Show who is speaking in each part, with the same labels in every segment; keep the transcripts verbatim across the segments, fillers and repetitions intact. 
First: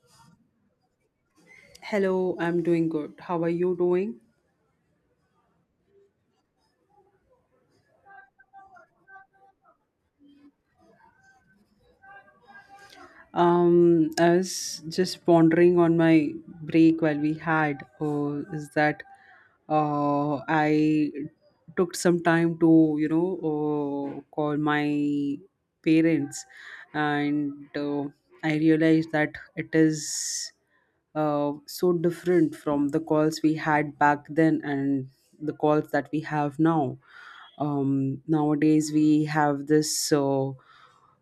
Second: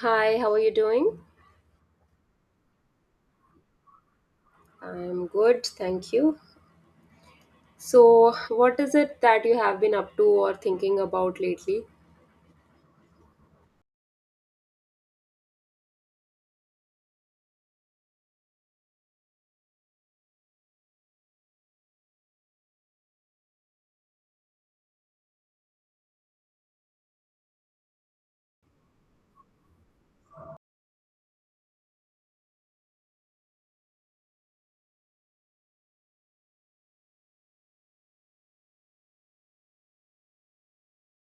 Speaker 1: Hi, how are you doing?
Speaker 2: Hello, I'm doing good. How are you doing?
Speaker 1: I'm good, thank you. So, what is it that you have been up to or thinking about lately?
Speaker 2: Um, I was just pondering on my break while we had uh, is that uh, I took some time to you know uh, call my parents, and uh, I realized that it is uh, so different from the calls we had back then and the calls that we have now. Um, nowadays we have this. Uh,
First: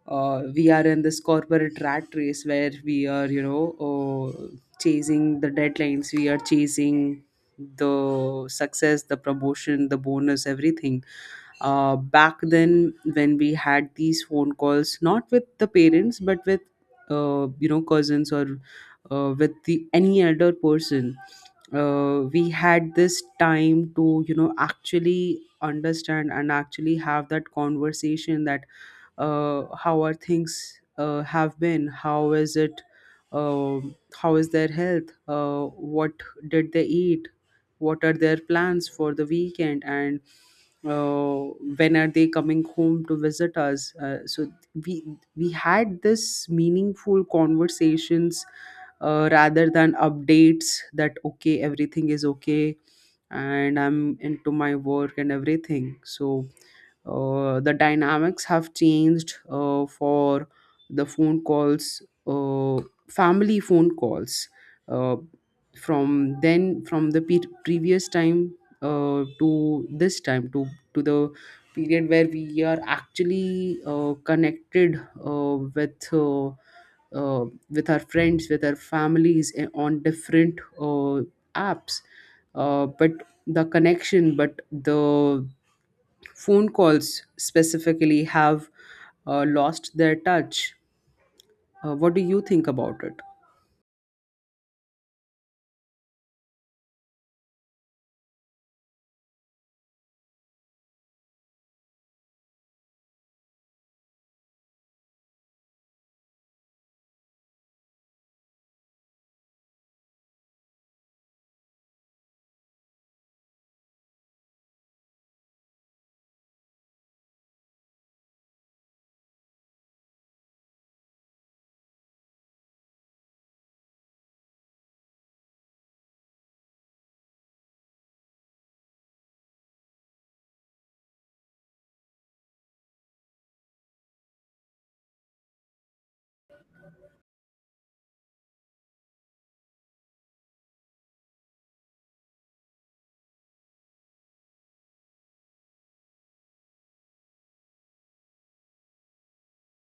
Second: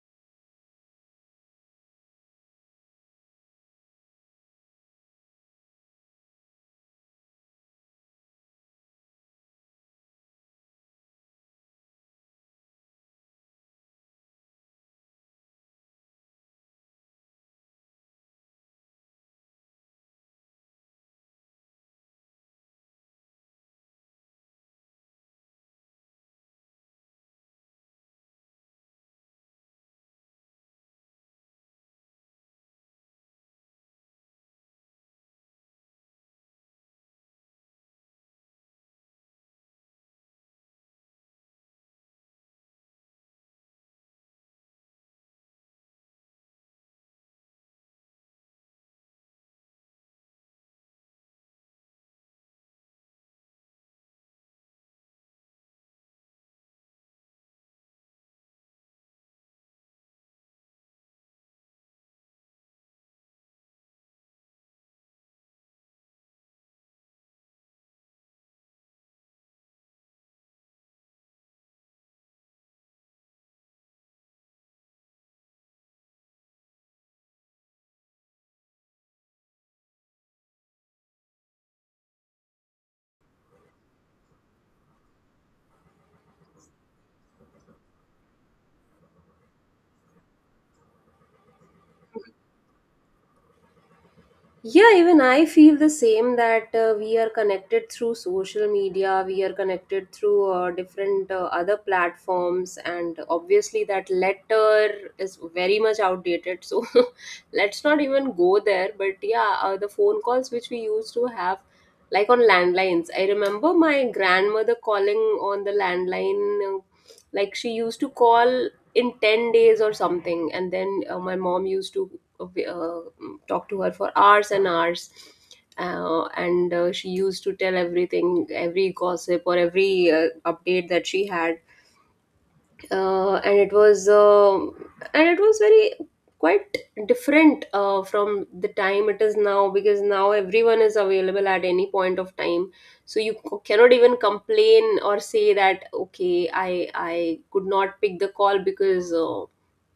Speaker 2: uh, We are in this corporate rat race where we are you know uh, chasing the deadlines, we are chasing the success, the promotion, the bonus, everything uh, Back then when we had these phone calls, not with the parents but with uh, you know cousins or uh, with the any other person uh, we had this time to you know actually understand and actually have that conversation that uh, how are things, uh, have been, how is it, um how is their health uh, what did they eat, what are their plans for the weekend, and uh, when are they coming home to visit us uh, So we we had this meaningful conversations, uh, rather than updates that okay, everything is okay and I'm into my work and everything so uh, The dynamics have changed uh, for the phone calls, uh, family phone calls. Uh, from then, from the pe- previous time uh, to this time, to to the period where we are actually uh, connected uh, with. Uh, uh, with our friends, with our families, eh, on different uh, apps. Uh, but the connection, but the phone calls specifically have uh, lost their touch. Uh, what do you think about it?
Speaker 1: Yeah, even I feel the same that uh, we are connected through social media, we are connected through uh, different uh, other platforms, and obviously that letter is very much outdated. So let's not even go there. But yeah, uh, the phone calls which we used to have, like on landlines, I remember my grandmother calling on the landline, uh, like she used to call in ten days or something, and then uh, my mom used to uh, mm, talk to her for hours and hours. Uh, and uh, She used to tell everything, every gossip or every uh, update that she had, uh, and it was um and it was very quite different, uh, from the time it is now, because now everyone is available at any point of time. So you c- cannot even complain or say that, okay, i i could not pick the call because uh,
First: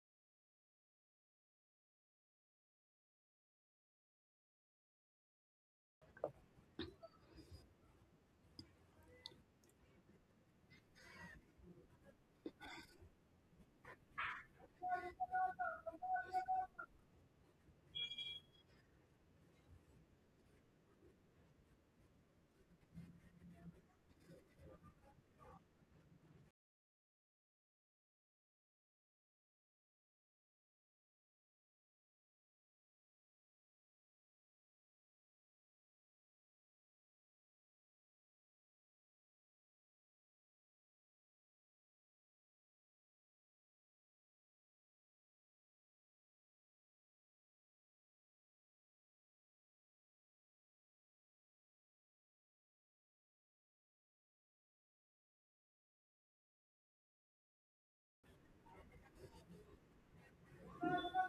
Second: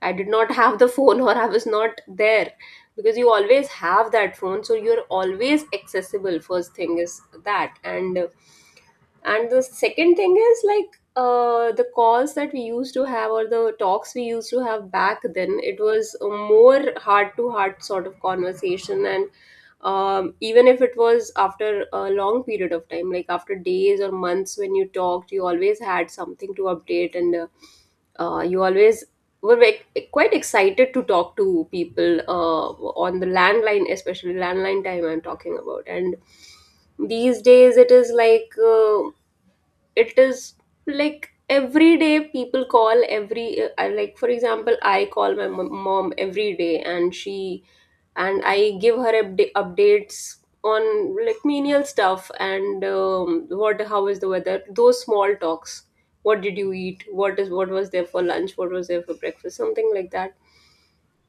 Speaker 1: I did not have the phone, or I was not there, because you always have that phone, so you're always accessible. First thing is that. And uh, and the second thing is, like, uh, the calls that we used to have or the talks we used to have back then, it was a more heart to heart sort of conversation. And um, even if it was after a long period of time, like after days or months, when you talked you always had something to update. And uh, uh, you always were ve- quite excited to talk to people uh, on the landline, especially landline time I'm talking about. And these days it is like, uh, it is like every day people call every uh, I- like for example, I call my mom mom every day, and she, and I give her upda- updates on like menial stuff, and um, what, how is the weather, those small talks, what did you eat, what is, what was there for lunch, what was there for breakfast, something like that.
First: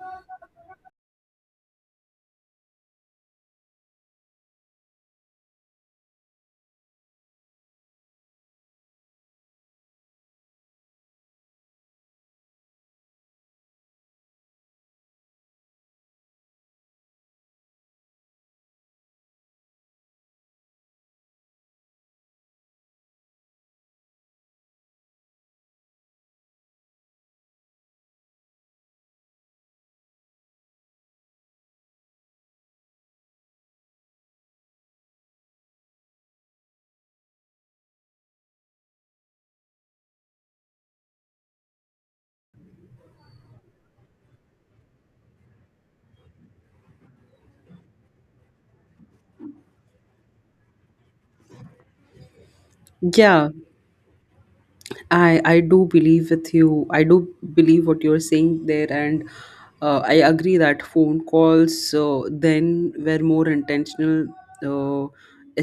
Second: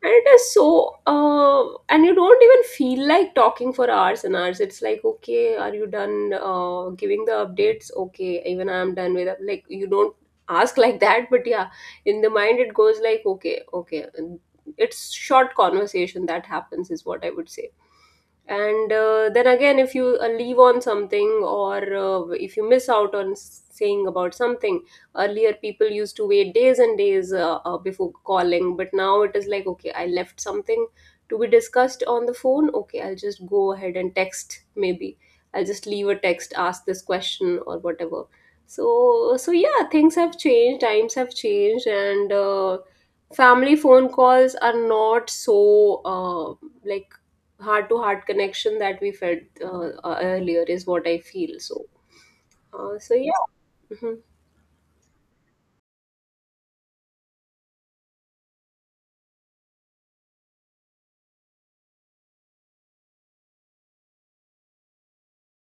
Speaker 1: And it is so uh, and you don't even feel like talking for hours and hours. It's like, okay, are you done uh, giving the updates? Okay, even I'm done with it. Like, you don't ask like that, but yeah, in the mind it goes like, okay, okay. And it's short conversation that happens is what I would say. And uh, then again, if you uh, leave on something, or uh, if you miss out on s- saying about something, earlier people used to wait days and days, uh, uh, before calling, but now it is like, okay, I left something to be discussed on the phone, okay, I'll just go ahead and text, maybe I'll just leave a text, ask this question or whatever. So so yeah, things have changed, times have changed. And uh, family phone calls are not so uh, like heart to heart connection that we felt uh, uh, earlier, is what I feel. So uh, so yeah.
Speaker 2: Yeah,
Speaker 1: Mhm.
Speaker 2: I I do believe with you. I do believe what you're saying there, and uh, I agree that phone calls uh, then were more intentional, uh,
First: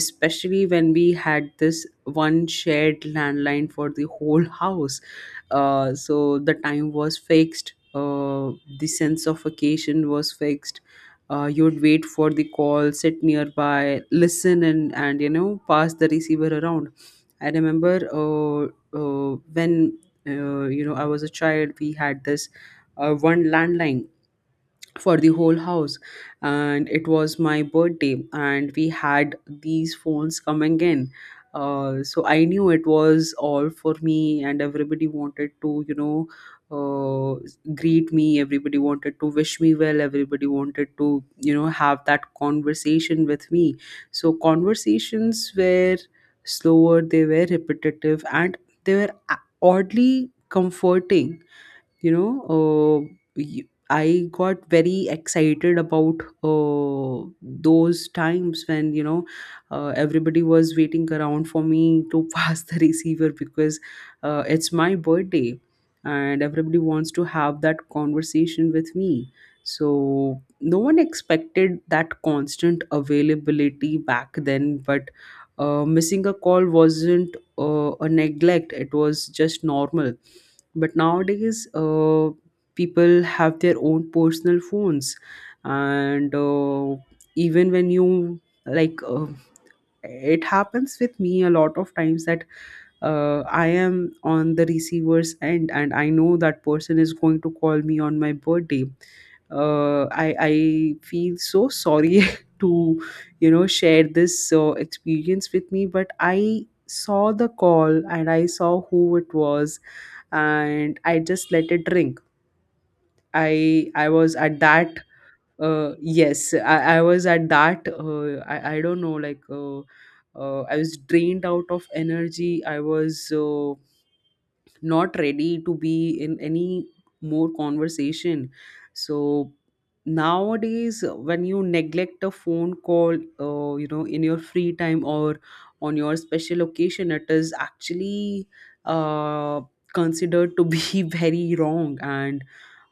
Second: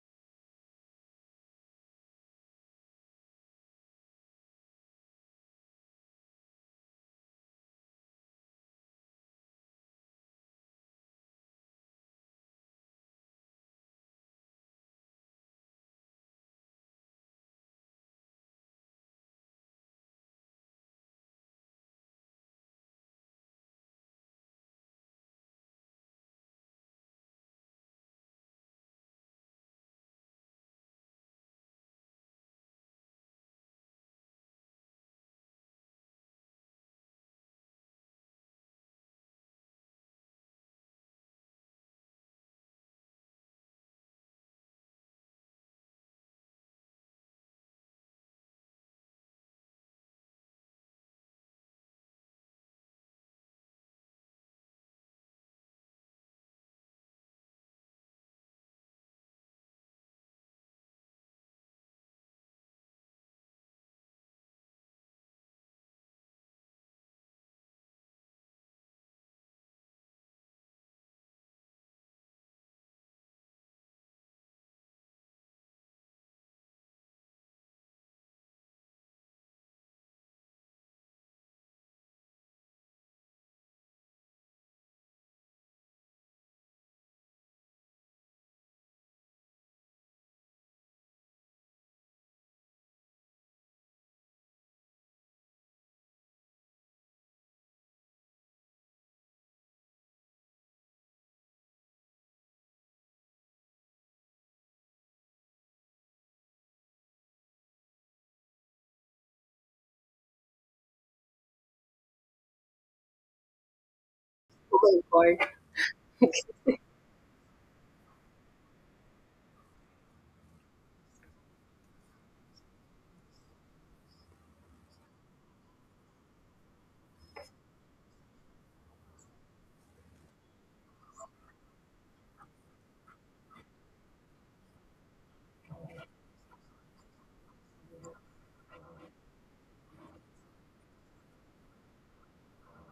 Speaker 2: especially when we had this one shared landline for the whole house. Uh, so the time was fixed. Uh, the sense of occasion was fixed. Uh, you'd wait for the call, sit nearby, listen, and and you know pass the receiver around. I remember. Uh, uh, when uh, you know I was a child, we had this uh, one landline for the whole house, and it was my birthday and we had these phones coming in uh, so I knew it was all for me and everybody wanted to you know uh, greet me, everybody wanted to wish me well, everybody wanted to you know have that conversation with me. So conversations were slower, they were repetitive, and they were a- oddly comforting, you know uh, y- I got very excited about uh, those times when you know uh, everybody was waiting around for me to pass the receiver because uh, it's my birthday and everybody wants to have that conversation with me. So no one expected that constant availability back then, but uh, missing a call wasn't uh, a neglect, it was just normal. But nowadays uh, people have their own personal phones, and uh, even when you like uh, it happens with me a lot of times that uh, I am on the receiver's end and I know that person is going to call me on my birthday. uh, I I feel so sorry to you know share this uh, experience with me, but I saw the call and I saw who it was, and I just let it drink. I I was at that
Speaker 1: Oh my
Speaker 2: uh,
Speaker 1: god.
Speaker 2: Yes, I, I was at that uh, I I don't know like uh, uh, I was drained out of energy. I was uh, not ready to be in any more conversation. So nowadays uh, when you neglect a phone call uh, you know in your free time or on your special occasion, it is actually uh, considered to be very wrong and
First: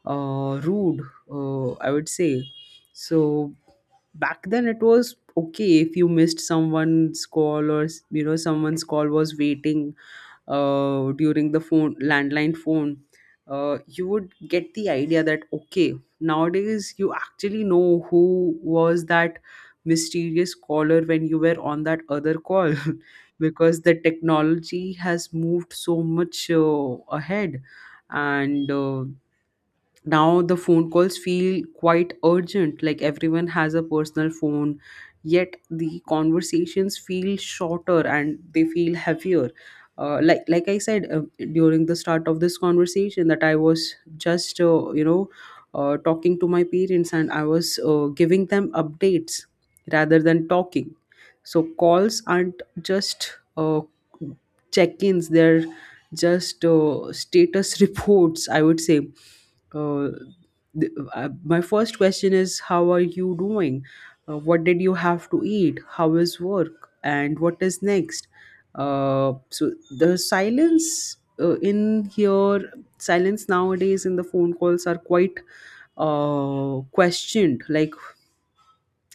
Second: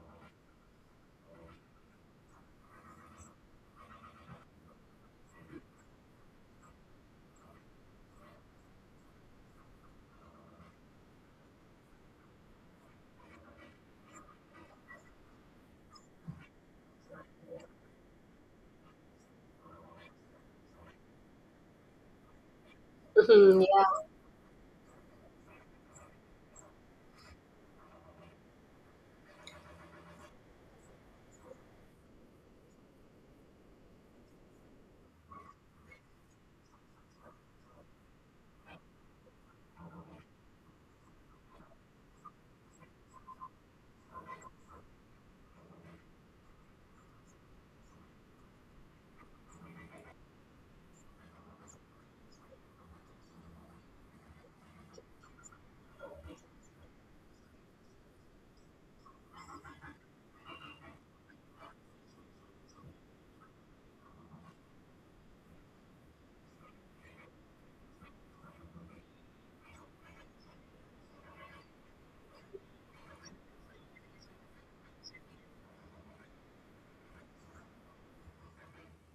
Speaker 2: uh, rude, uh, I would say. So back then it was okay if you missed someone's call, or you know someone's call was waiting uh, during the phone landline phone, uh, you would get the idea that okay. Nowadays you actually know who was that mysterious caller when you were on that other call
Speaker 1: Mhm,
Speaker 2: because
Speaker 1: yeah.
Speaker 2: the technology has moved so much uh, ahead, and uh, now the phone calls feel quite urgent, like everyone has a personal phone, yet the conversations feel shorter and they feel heavier. Uh, like like I said, uh, during the start of this conversation, that I was just uh, you know uh, talking to my parents and I was uh, giving them updates rather than talking. So calls aren't just uh, check-ins, they're just uh, status reports, I would say. uh, th- uh, my first question is how are you doing, uh, what did you have to eat, how is work, and what is next. Uh, so the silence uh, in here silence nowadays in the phone calls are quite uh, questioned. Like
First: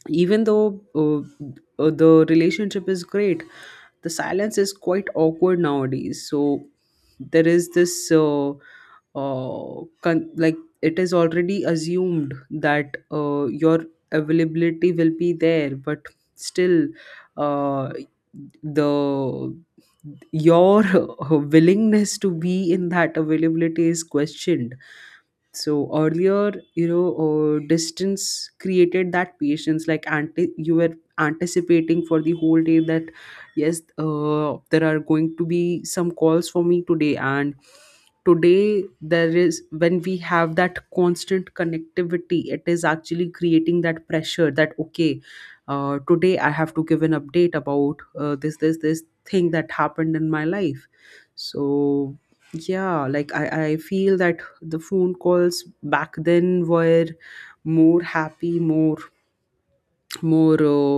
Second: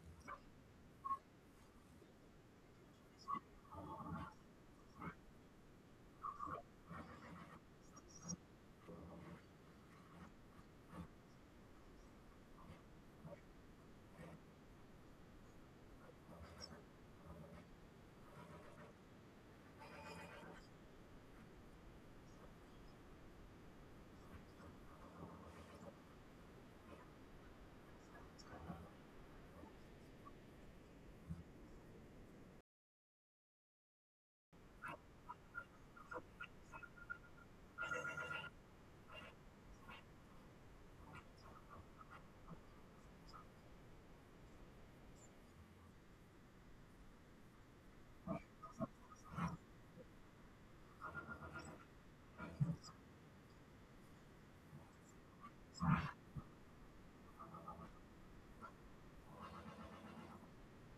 Speaker 2: even though uh, uh, the relationship is great, the silence is quite awkward nowadays. So there is this uh, uh, con- like it is already assumed that uh, your availability will be there, but still uh, the your willingness to be in that availability is questioned. So earlier you know uh, distance created that patience, like anti- you were anticipating for the whole day that yes, uh, there are going to be some calls for me today. And today there is, when we have that constant connectivity, it is actually creating that pressure that okay, uh, today I have to give an update about uh, this this this thing that happened in my life. So yeah, like I, I feel that the phone calls back then were more happy, more more uh,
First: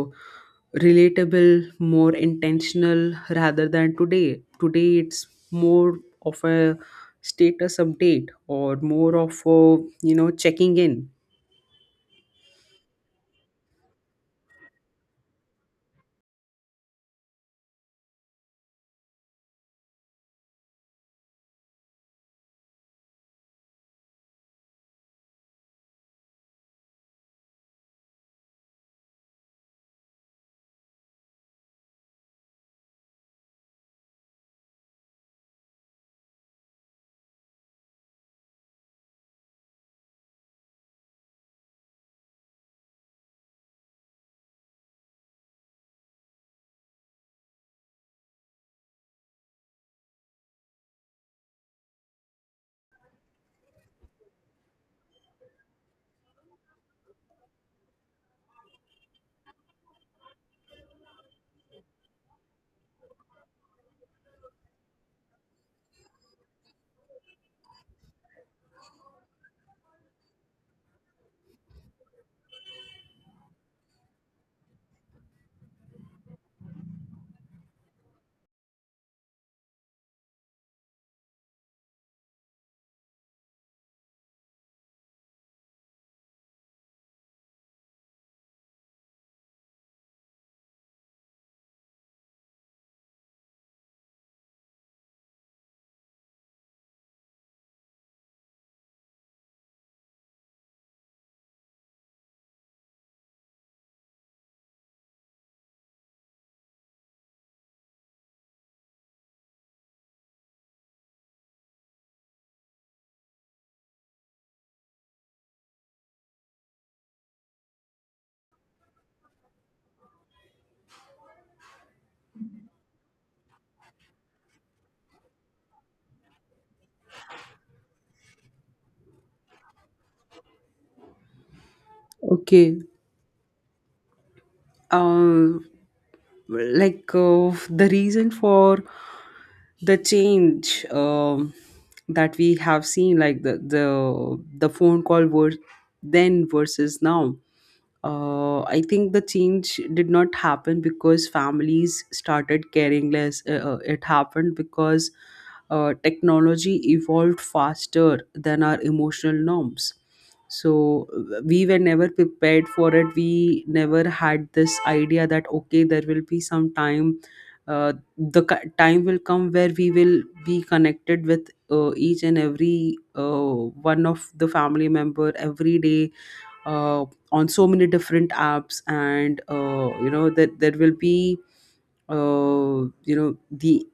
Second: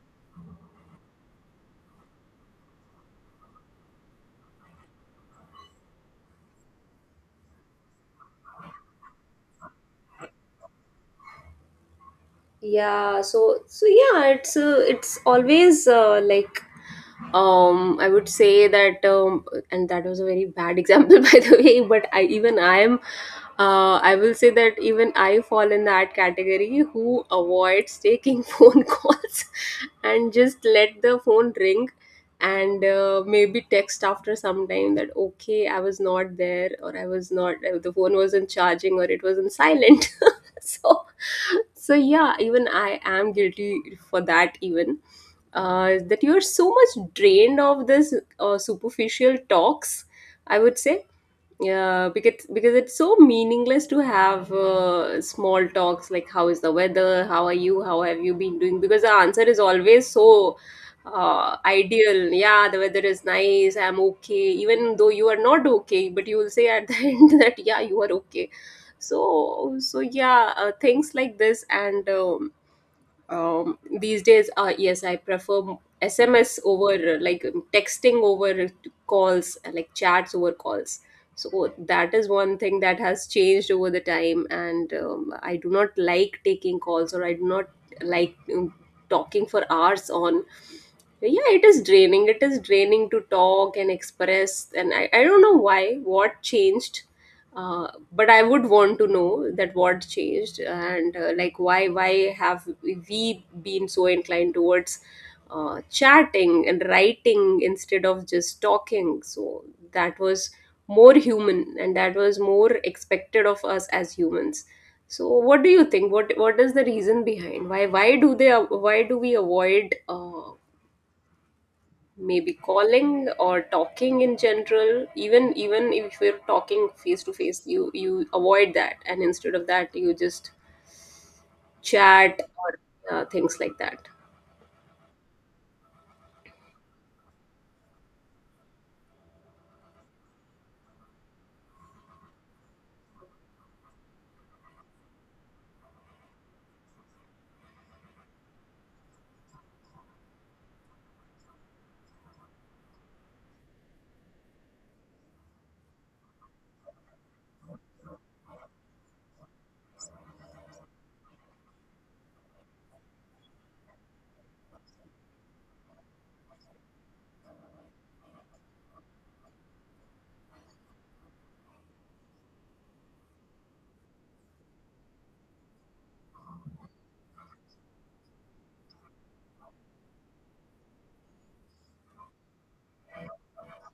Speaker 2: relatable, more intentional rather than today. Today it's more of a status update or more of a, you know checking in.
Speaker 1: Yeah so so yeah, it's uh, it's always uh, like, um I would say that, um, and that was a very bad example by the way. But I even I am, uh, I will say that even I fall in that category who avoids taking phone calls and just let the phone ring. And uh, maybe text after some time that, okay, I was not there, or I was not, uh, the phone wasn't charging, or it was not silent. So so yeah, even I am guilty for that. Even uh, that you are so much drained of this uh, superficial talks, I would say. Yeah, because because it's so meaningless to have uh, small talks like, how is the weather, how are you, how have you been doing, because the answer is always so uh, ideal. Yeah, the weather is nice, I'm okay, even though you are not okay, but you will say at the end that, yeah, you are okay. So so yeah, uh, things like this. And um, um, these days, uh, yes, I prefer sms over, uh, like um, texting over calls, uh, like chats over calls. So that is one thing that has changed over the time. And um, I do not like taking calls, or I do not like um, talking for hours on. Yeah, it is draining, it is draining to talk and express. And i, I don't know why, what changed, uh, but I would want to know that, what changed. And uh, like, why why have we been so inclined towards uh, chatting and writing instead of just talking? So that was more human, and that was more expected of us as humans. So what do you think, what what is the reason behind, why why do they, why do we avoid uh, maybe calling or talking in general, even even if you're talking face to face, you you avoid that, and instead of that you just chat,
Speaker 2: Okay.
Speaker 1: or uh, things like that.
Speaker 2: um like uh, the reason for the change, um, that we have seen, like the the the phone call were then versus now, uh, I think the change did not happen because families started caring less, uh, uh, it happened because uh, technology evolved faster than our emotional norms. So uh, we were never prepared for it, we never had this idea that okay, there will be some time, uh, the ki- time will come where we will be connected with uh, each and every uh, one of the family member every day, uh, on so many different apps. And uh, you know that there will be uh, you know the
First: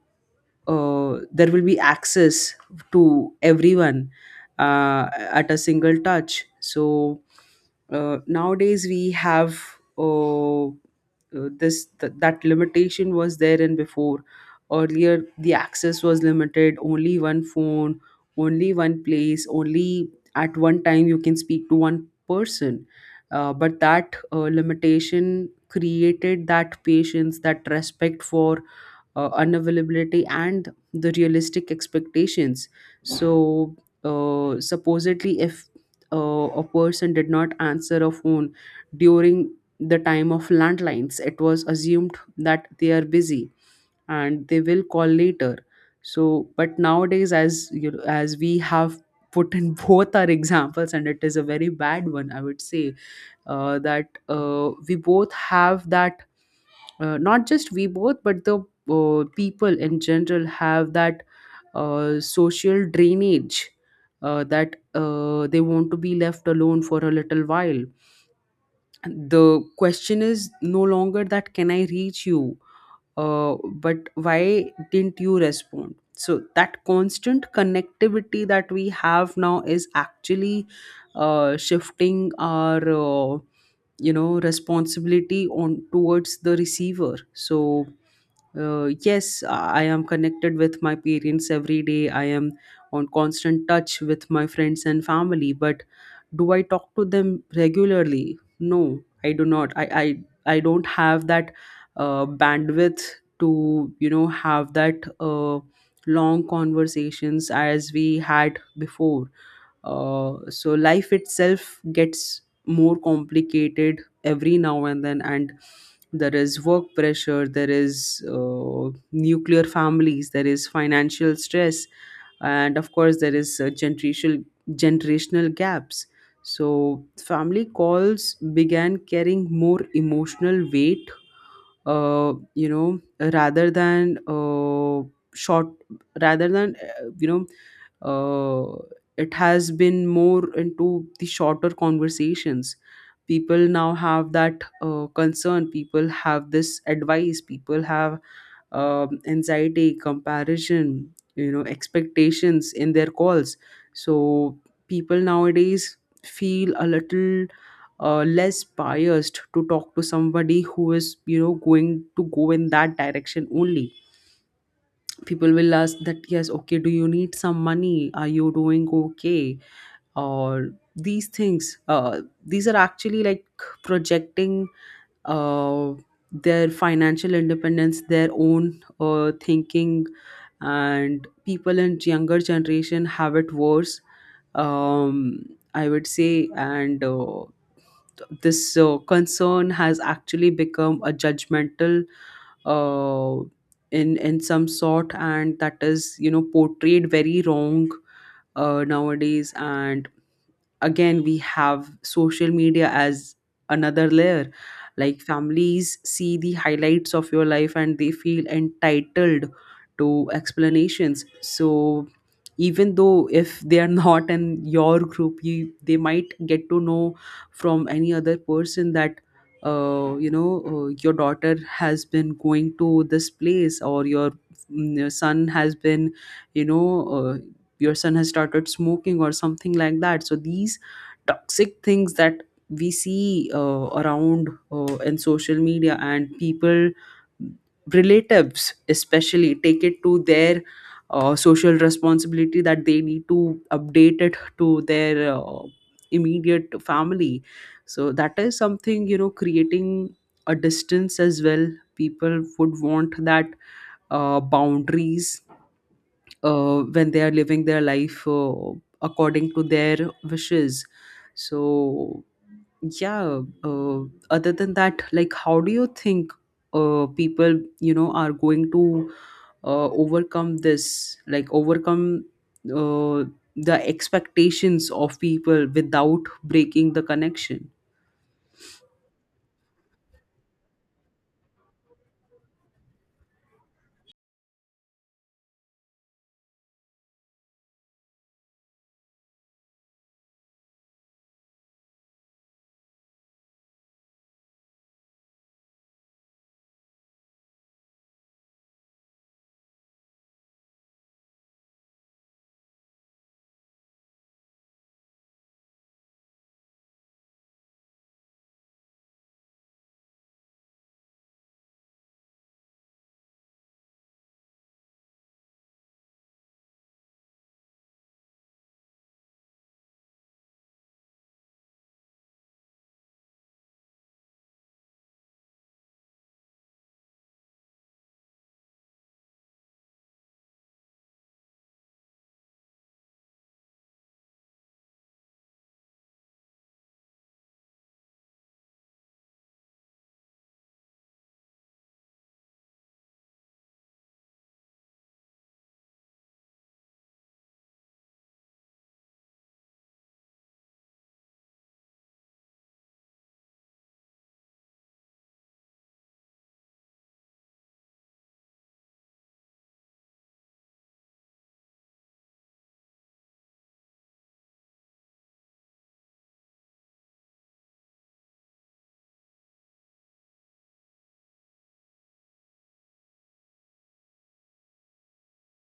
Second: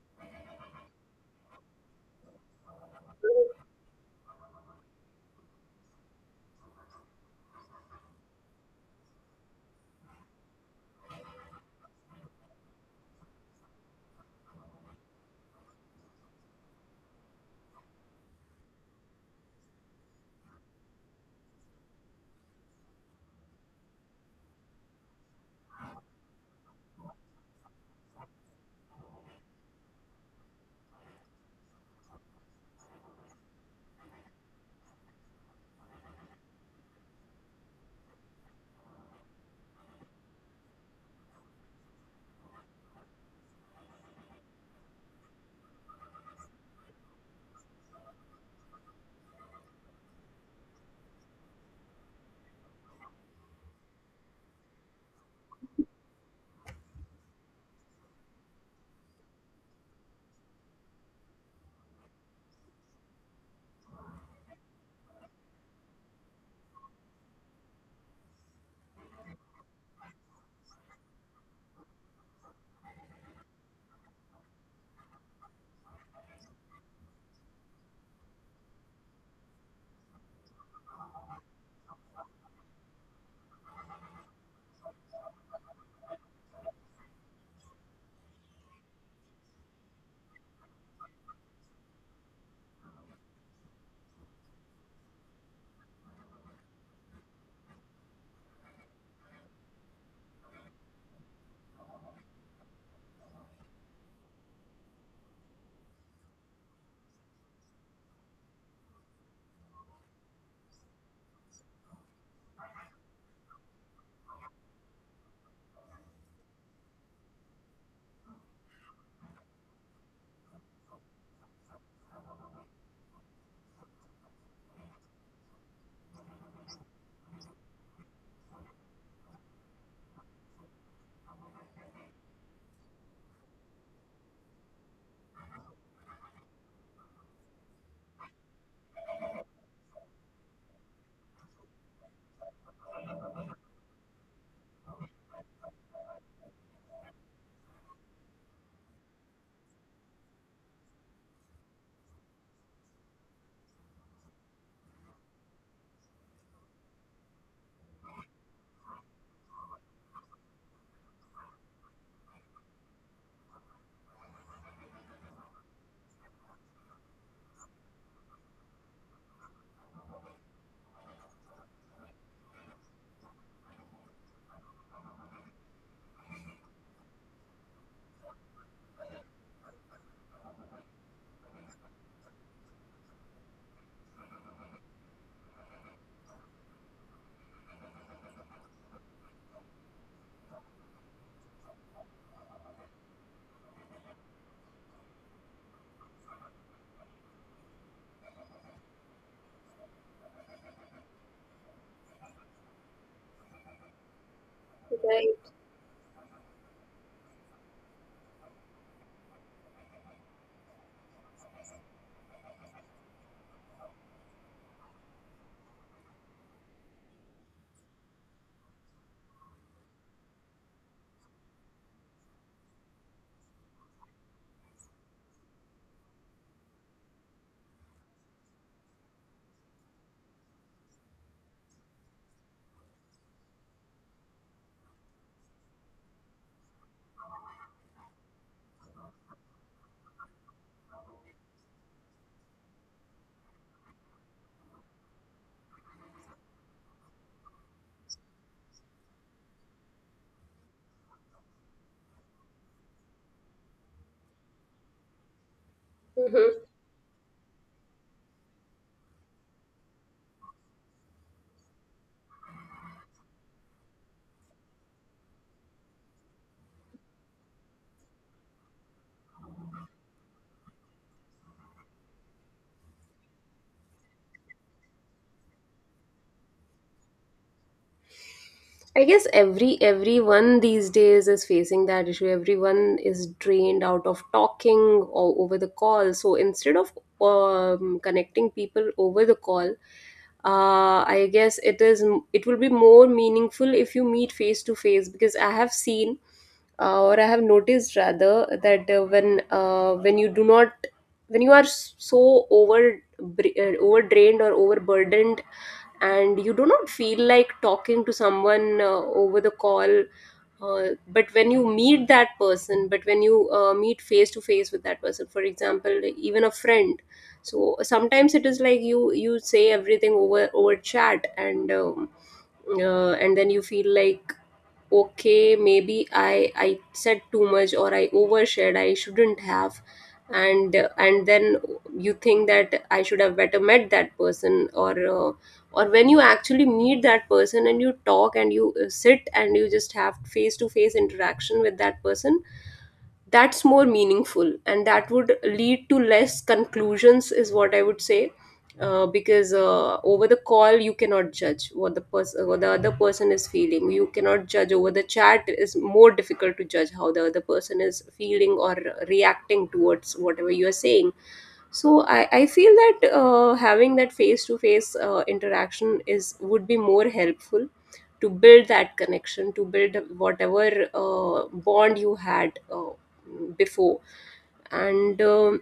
Speaker 2: uh, there will be access to everyone uh, at a single touch. So uh, nowadays we have uh, uh, this th- that limitation was there, and before, earlier, the access was limited, only one phone, only one place, only at one time you can speak to one person. Uh, but that uh, limitation created that patience, that respect for uh, unavailability, and the realistic expectations. So uh, supposedly if uh, a person did not answer a phone during the time of landlines, it was assumed that they are busy and they will call later. So but nowadays, as you as we have put in both our examples, and it is a very bad one, I would say, uh, that uh, we both have that uh, not just we both, but the uh, people in general have that uh, social drainage, uh, that uh, they want to be left alone for a little while. The question is no longer that can I reach you, uh, but why didn't you respond. So that constant connectivity that we have now is actually uh, shifting our uh, you know responsibility on towards the receiver. So uh, yes, I am connected with my parents every day, I am on constant touch with my friends and family, but do I talk to them regularly? No, I do not. i i, I don't have that uh, bandwidth to you know have that uh, long conversations as we had before. Uh, so life itself gets more complicated every now and then, and there is work pressure, there is uh, nuclear families, there is financial stress, and of course there is uh, generational generational gaps. So family calls began carrying more emotional weight, uh, you know rather than uh, short rather than uh, you know uh, it has been more into the shorter conversations. People now have that uh, concern, people have this advice, people have um, anxiety, comparison, you know, expectations in their calls. So people nowadays feel a little uh, less biased to talk to somebody who is, you know, going to go in that direction only. People will ask that, yes, okay, do you need some money? Are you doing okay? Or these things, uh, these are actually like projecting uh, their financial independence, their own uh, thinking, and people in younger generation have it worse. Um, I would say, and uh, th- this uh, concern has actually become a judgmental, uh, in in some sort, and that is, you know portrayed very wrong uh, nowadays, and again we have social media as another layer. Like
Speaker 1: Right.
Speaker 2: families see the highlights of your life and they feel entitled to explanations, so even though if they are not in your group, you they might get to know from any other person that uh, you know uh, your daughter has been going to this place or your, mm, your son has been, you know uh your son has started smoking or something like that. So these toxic things that we see uh, around uh, in social media and people, relatives especially, take it to their uh, social responsibility that they need to update it to their uh, immediate family. So that is something, you know, creating a distance as well. People would want that, uh, boundaries,
Speaker 1: Mhm.
Speaker 2: uh, when they are living their life uh, according to their wishes. So, yeah, uh, other than that, like, how do you think uh, people, you know, are going to uh, overcome this, like, overcome uh, the expectations of people without breaking the connection?
Speaker 1: I guess every everyone these days is facing that issue. Everyone is drained out of talking or over the call. So instead of um, connecting people over the call, uh, I guess it is, it will be more meaningful if you meet face to face, because I have seen uh, or I have noticed rather that, uh, when uh, when you do not, when you are s- so over br- uh, overdrained or overburdened, and you do not feel like talking to someone uh, over the call, uh, but when you meet that person, but when you uh, meet face to face with that person, for example even a friend. So sometimes it is like, you you say everything over over chat, and um, uh, and then you feel like, okay, maybe i i said too much, or I overshared, I shouldn't have. and and then you think that, I should have better met that person, or uh, or when you actually meet that person and you talk, and you uh, sit, and you just have face to face interaction with that person, that's more meaningful, and that would lead to less conclusions, is what I would say. Uh, because uh, over the call you cannot judge what the person, what the other person is feeling. You cannot judge over the chat, is more difficult to judge how the other person is feeling or reacting towards whatever you are saying. So I, I feel that uh, having that face to face interaction is, would be more helpful to build that connection, to build whatever uh, bond you had uh, before. And um,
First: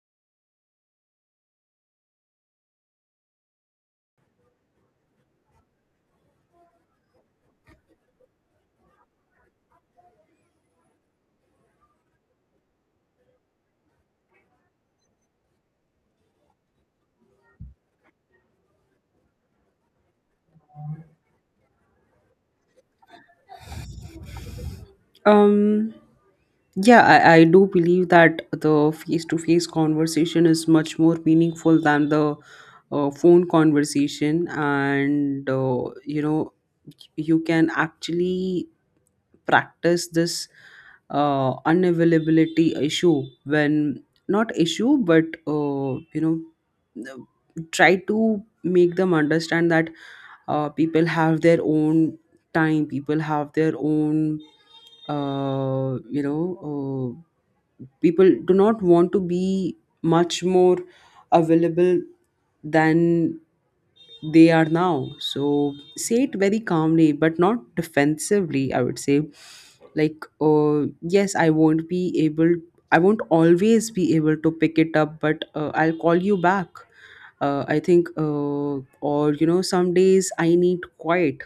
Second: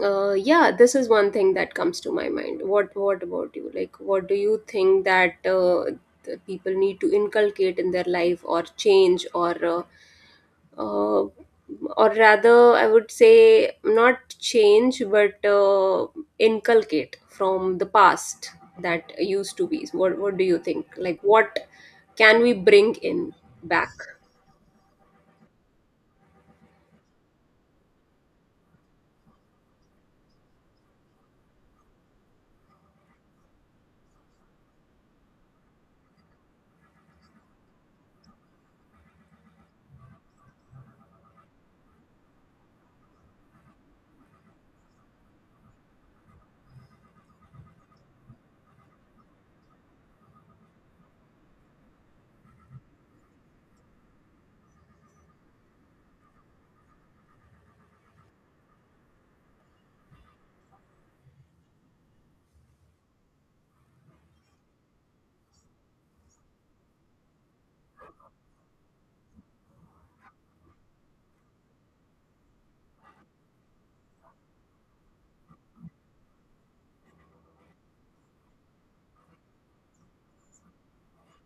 Speaker 1: uh, yeah, this is one thing that comes to my mind. What what about you? Like, what do you think that uh, the people need to inculcate in their life, or change, or uh, uh, or rather I would say not change, but uh, inculcate from the past that used to be. what what do you think, like, what can we bring in back?
Speaker 2: Um, yeah, I, I do believe that the face to face conversation is much more meaningful than the uh, phone conversation. And, uh, you know, you can actually practice this uh, unavailability issue when, not issue, but uh, you know, try to make them understand that uh, people have their own time, people have their own uh, you know uh, people do not want to be much more available than they are now. So say it very calmly, but not defensively, I would say. Like, uh, yes, I won't be able, I won't always be able to pick it up, but uh, I'll call you back. Uh, I think, uh, or, you know, some days I need quiet.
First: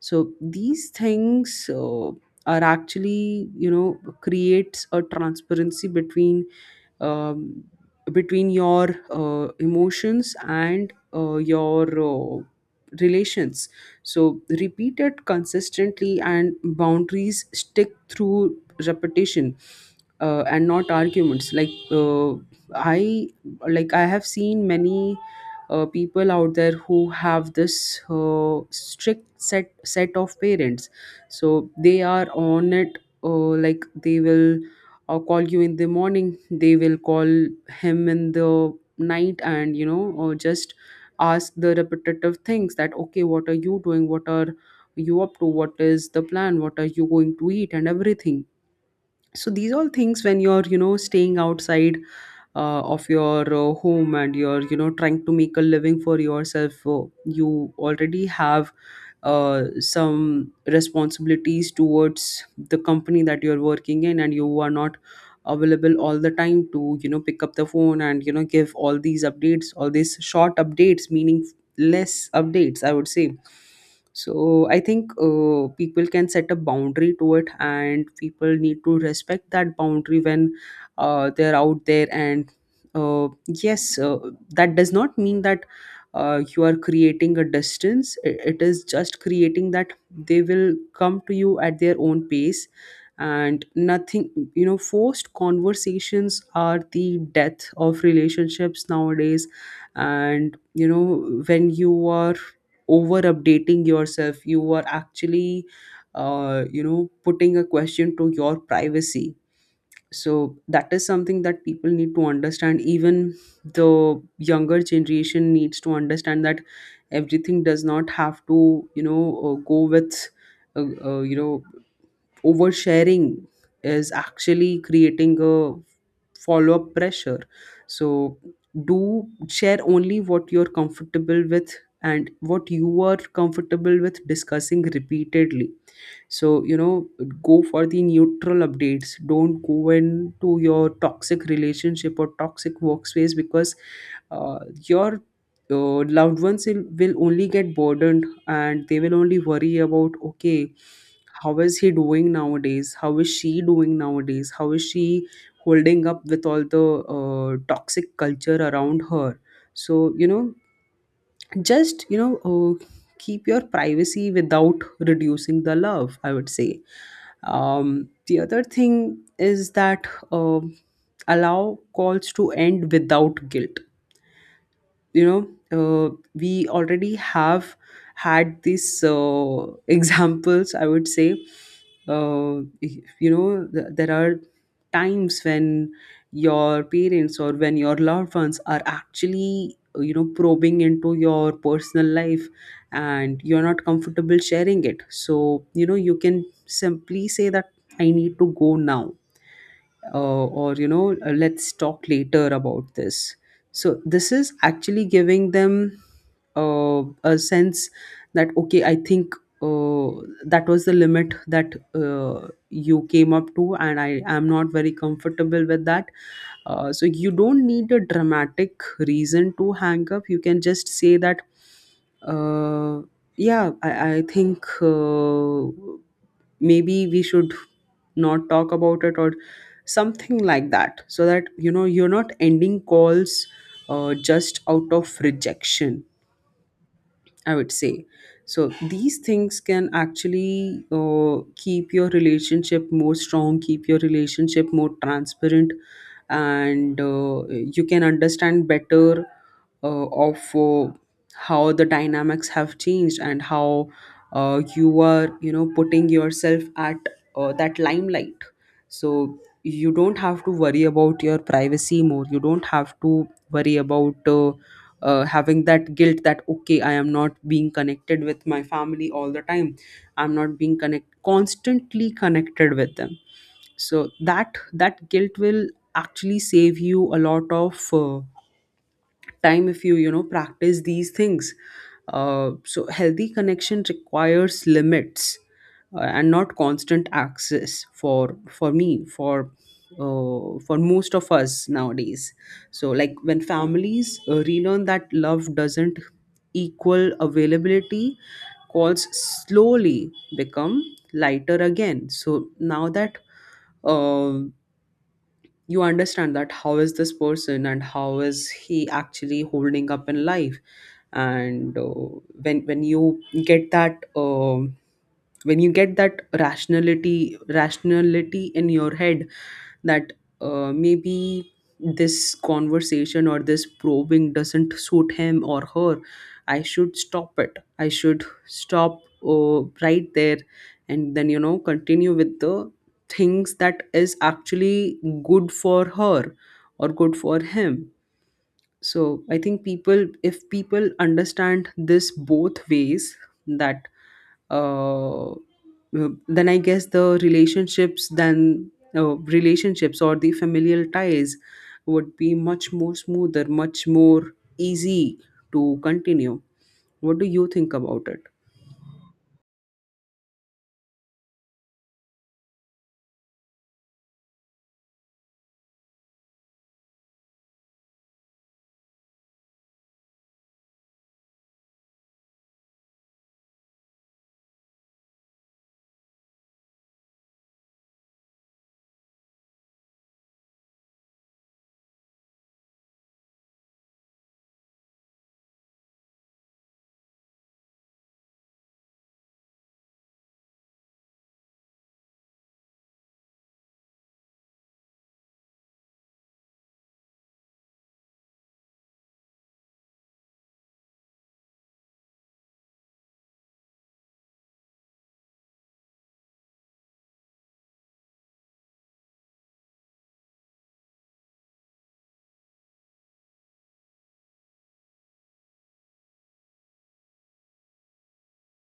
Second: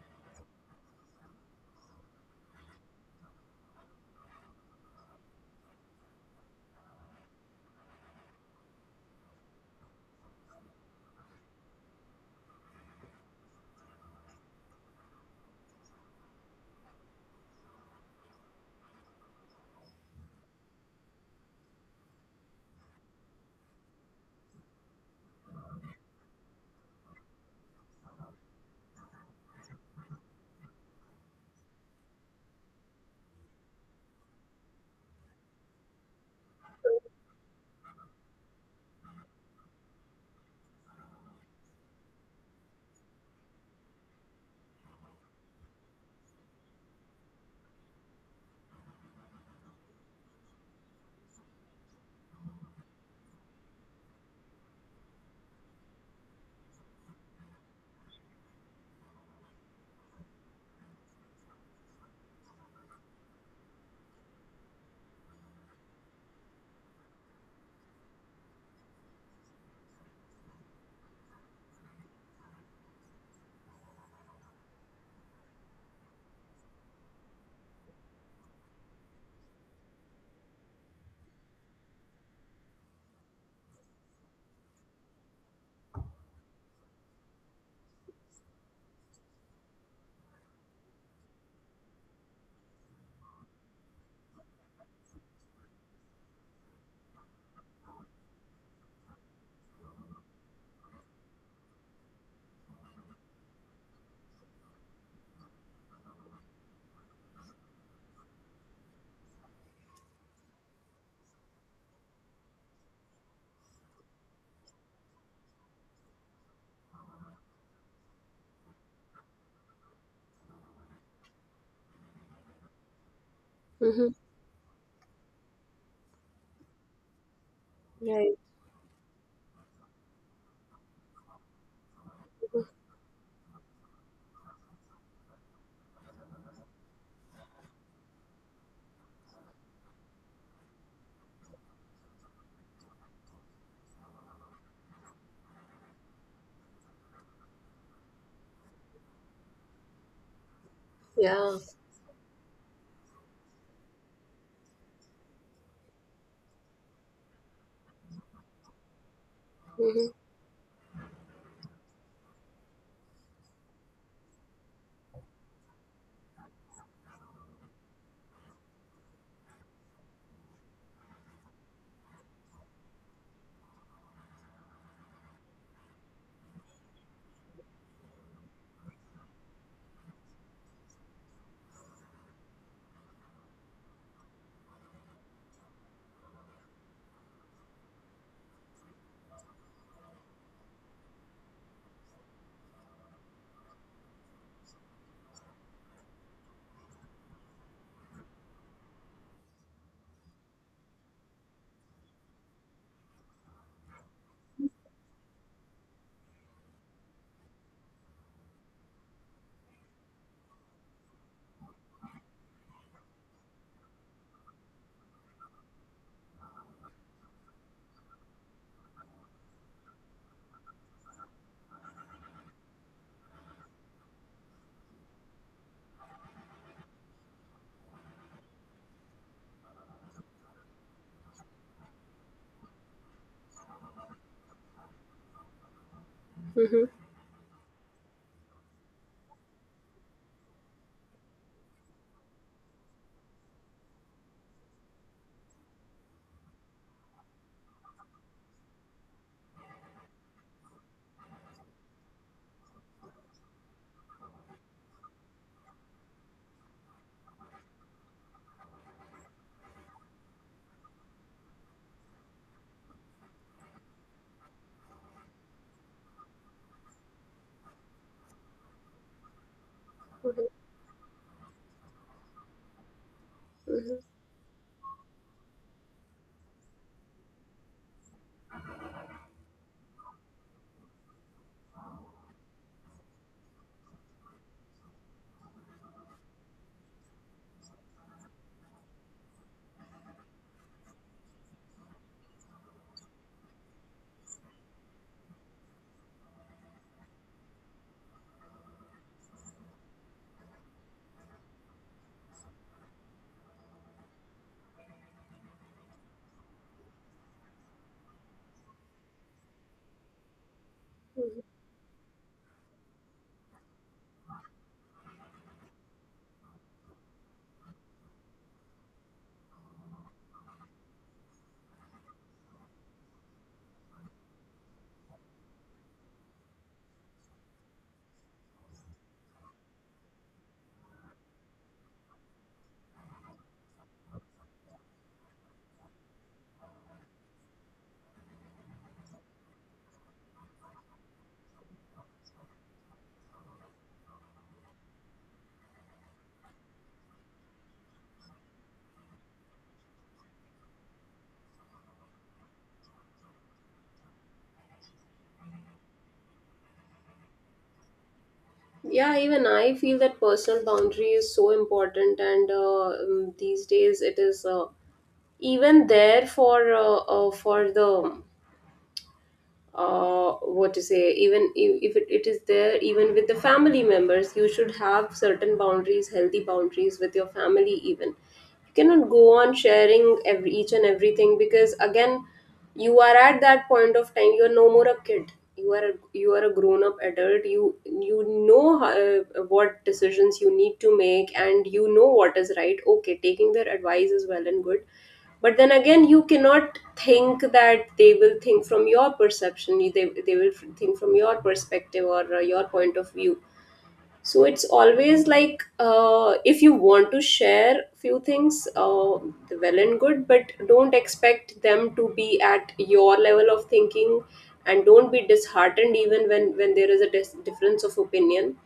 Speaker 2: So these things uh, are actually, you know, creates a transparency between, um, between your uh, emotions and uh, your uh, relations. So repeat it consistently, and boundaries stick through repetition, uh, and not arguments. Like, uh, i like I have seen many uh, people out there who have this uh, strict set set of parents, so they are on it. Uh, like, they will uh, call you in the morning, they will call him in the night, and, you know, or just ask the repetitive things, that okay, what are you doing, what are you up to, what is the plan, what are you going to eat, and everything. So these all things when you're, you know, staying outside uh, of your uh, home, and you're, you know, trying to make a living for yourself, uh, you already have uh, some responsibilities towards the company that you're working in, and you are not available all the time to, you know, pick up the phone and, you know, give all these updates, all these short updates, meaning less updates, I would say. So I think uh, people can set a boundary to it, and people need to respect that boundary when uh, they're out there. And uh, yes, uh, that does not mean that uh, you are creating a distance. I- it is just creating that they will come to you at their own pace, and nothing, you know, forced conversations are the death of relationships nowadays. And you know, when you are over updating yourself, you are actually, uh, you know, putting a question to your privacy. So that is something that people need to understand, even the younger generation needs to understand, that everything does not have to, you know, uh, go with uh, uh, you know, oversharing
Speaker 1: Mm-hmm.
Speaker 2: is actually creating a follow-up pressure.
Speaker 1: Right.
Speaker 2: So do share only what you're comfortable with, and what you are comfortable with discussing repeatedly. So, you know, go for the neutral updates, don't go into your toxic relationship or toxic workspace, because uh, your uh, loved ones will, will only get burdened, and they will only worry about, okay,
Speaker 1: Yeah.
Speaker 2: how is he doing nowadays, how is she doing nowadays, how is she holding up with all the uh, toxic culture around her.
Speaker 1: Mm-hmm.
Speaker 2: So you know, just you know, uh, keep your privacy without reducing the love, I would say. Um, the other thing is that, um allow calls to end without guilt. You know, uh, we already have had these uh, examples, I would say. uh, you know, th- there are times when your parents or when your loved ones are actually, uh, you know, probing into your personal life, and you're not comfortable sharing it. So, you know, you can simply say that, I need to go now, uh, or you know, uh, let's talk later about this. So this is actually giving them uh, a sense that okay, I think, uh, that was the limit that uh, you came up to, and I am not very comfortable with that. Uh, so you don't need a dramatic reason to hang up, you can just say that, uh, yeah, i, I think, uh, maybe we should not talk about it, or something like that, so that, you know, you're not ending calls uh, just out of rejection,
Speaker 1: Mm-hmm.
Speaker 2: I would say. So these things can actually uh, keep your relationship more strong, keep your relationship more transparent, and uh, you can understand better uh, of uh, how the dynamics have changed, and how uh, you are, you know, putting yourself at uh, that limelight. So you don't have to worry about your privacy more. You don't have to worry about uh, uh, having that guilt, that okay, I am not being connected with my family all the time, I'm
Speaker 1: Mm-hmm.
Speaker 2: not being connect constantly connected with them.
Speaker 1: Mm-hmm.
Speaker 2: So that that guilt will actually save you a lot of uh, time, if you, you know, practice these things. Uh, so healthy connection requires limits, uh, and not constant access for for me, for uh, for most of us nowadays. So like, when families uh, relearn that love doesn't equal availability, calls slowly become lighter again. So now that uh, you understand that, how is this person and how is he actually holding up in life. And uh, when when you get that, um when you get that rationality, rationality in your head, that uh, maybe this conversation or this probing doesn't suit him or her, I should stop it, I should stop uh, right there, and then, you know, continue with the things that is actually good for her, or good for him. So I think, people if people understand this both ways, that uh, then I guess the relationships then, uh, relationships or the familial ties, would be much more smoother, much more easy to continue. What do you think about it?
Speaker 1: Yeah, even I feel that personal boundary is so important. And uh, um, these days it is uh, even there for uh, uh, for the, uh, what to say, even i- if it, it is there even with the family members, you should have certain boundaries, healthy boundaries with your family. Even you cannot go on sharing every each and everything, because again, you are at that point of time, you are no more a kid, you are a, you are a grown up adult, you you know how, uh, what decisions you need to make, and you know what is right. Okay, taking their advice is well and good, but then again you cannot think that they will think from your perception, you- they, they will think from your perspective, or uh, your point of view. So it's always like, uh, if you want to share few things, uh, well and good, but don't expect them to be at your level of thinking. And don't be disheartened even when when there is a dis- difference of opinion,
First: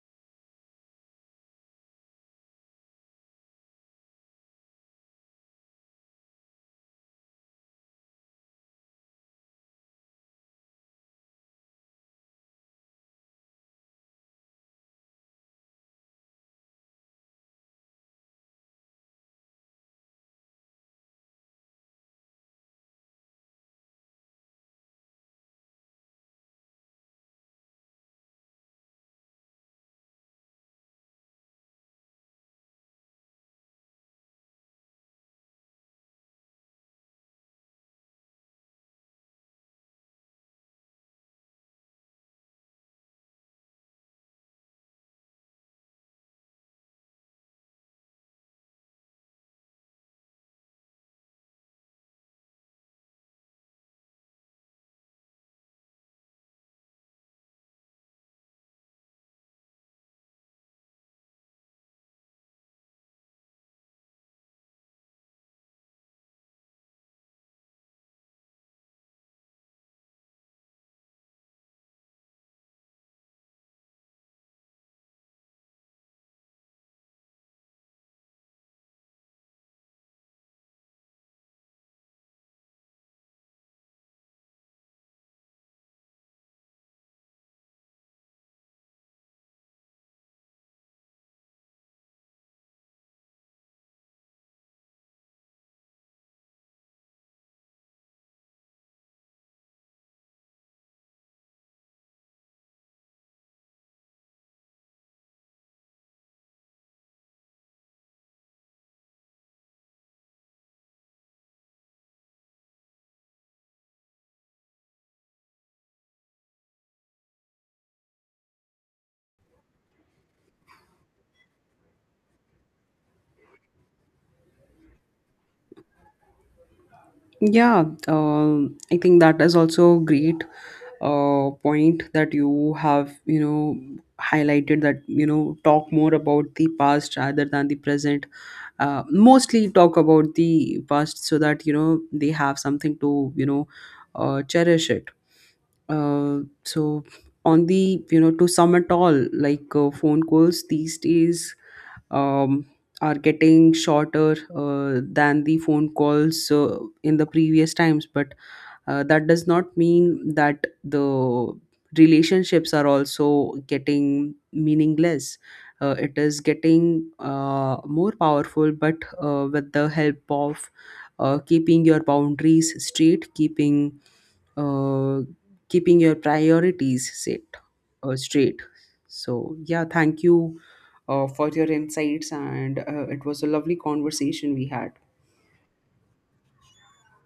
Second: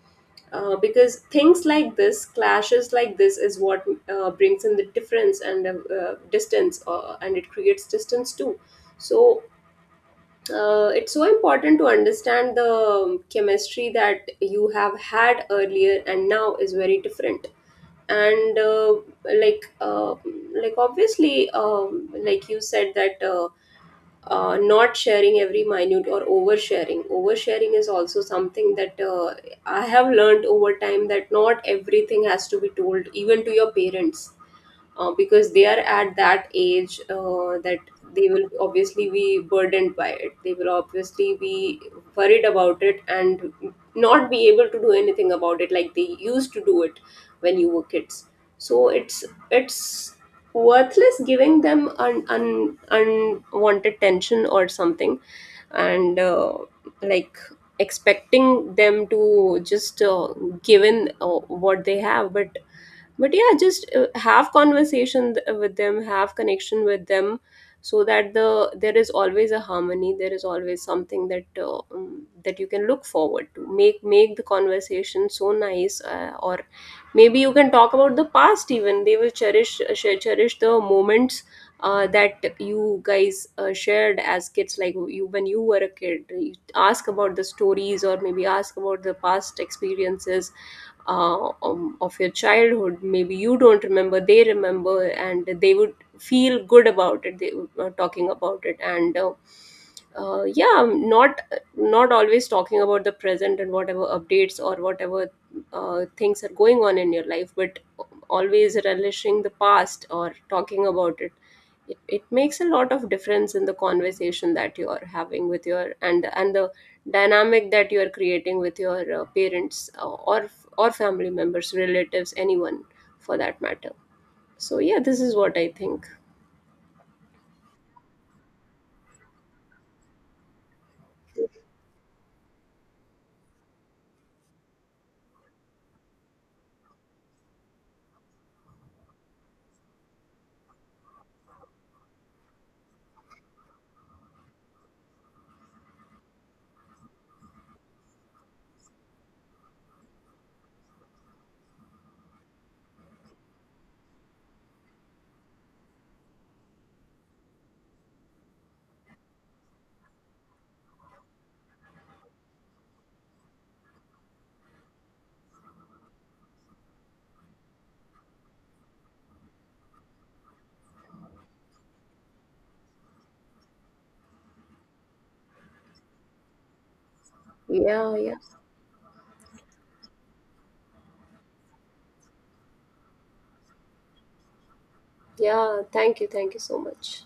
Speaker 1: uh, because things like this, clashes like this, is what uh, brings in the difference, and uh, uh, distance, uh, and it creates distance too. So uh, it's so important to understand the um, chemistry that you have had earlier and now is very different. And uh, like uh, like obviously um, like you said that, uh, uh, not sharing every minute or oversharing. Oversharing is also something that, uh, I have learned over time, that not everything has to be told, even to your parents, uh, because they are at that age uh, that they will obviously be burdened by it. They will obviously be worried about it, and not be able to do anything about it like they used to do it when you were kids. So it's it's worthless giving them an un, unwanted tension or something. And uh, like, expecting them to just uh, given uh, what they have. but but yeah, just uh, have conversation th- with them, have connection with them, so that the there is always a harmony, there is always something that uh, um, that you can look forward to, make make the conversation so nice. Uh, or maybe you can talk about the past, even they will cherish, uh, cher- cherish the moments uh, that you guys uh, shared as kids. Like, you when you were a kid, you ask about the stories, or maybe ask about the past experiences, uh, um, of your childhood, maybe you don't remember, they remember, and they would feel good about it, they were talking about it. And uh, uh, yeah, not not always talking about the present and whatever updates or whatever uh, things are going on in your life, but always relishing the past or talking about it. It, it makes a lot of difference in the conversation that you are having with your, and and the dynamic that you are creating with your uh, parents, uh, or or family members, relatives, anyone for that matter. So yeah, this is what I think.
Speaker 2: Yeah, um I think that is also a great uh, point that you have, you know, highlighted, that, you know, talk more about the past rather than the present. Uh, mostly talk about the past, so that, you know, they have something to, you know, uh, cherish it. Uh, so on the, you know, to sum it all, like, uh, phone calls these days, um, are getting shorter uh, than the phone calls uh, in the previous times. But uh, that does not mean that the relationships are also getting meaningless. Uh, it is getting uh, more powerful, but uh, with the help of uh, keeping your boundaries straight, keeping, uh, keeping your priorities set
Speaker 1: Yeah,
Speaker 2: uh,
Speaker 1: yeah.
Speaker 2: straight. So yeah, thank you uh, for your insights, and uh, it was a lovely conversation we had.
Speaker 1: Yeah, thank you, thank you so much.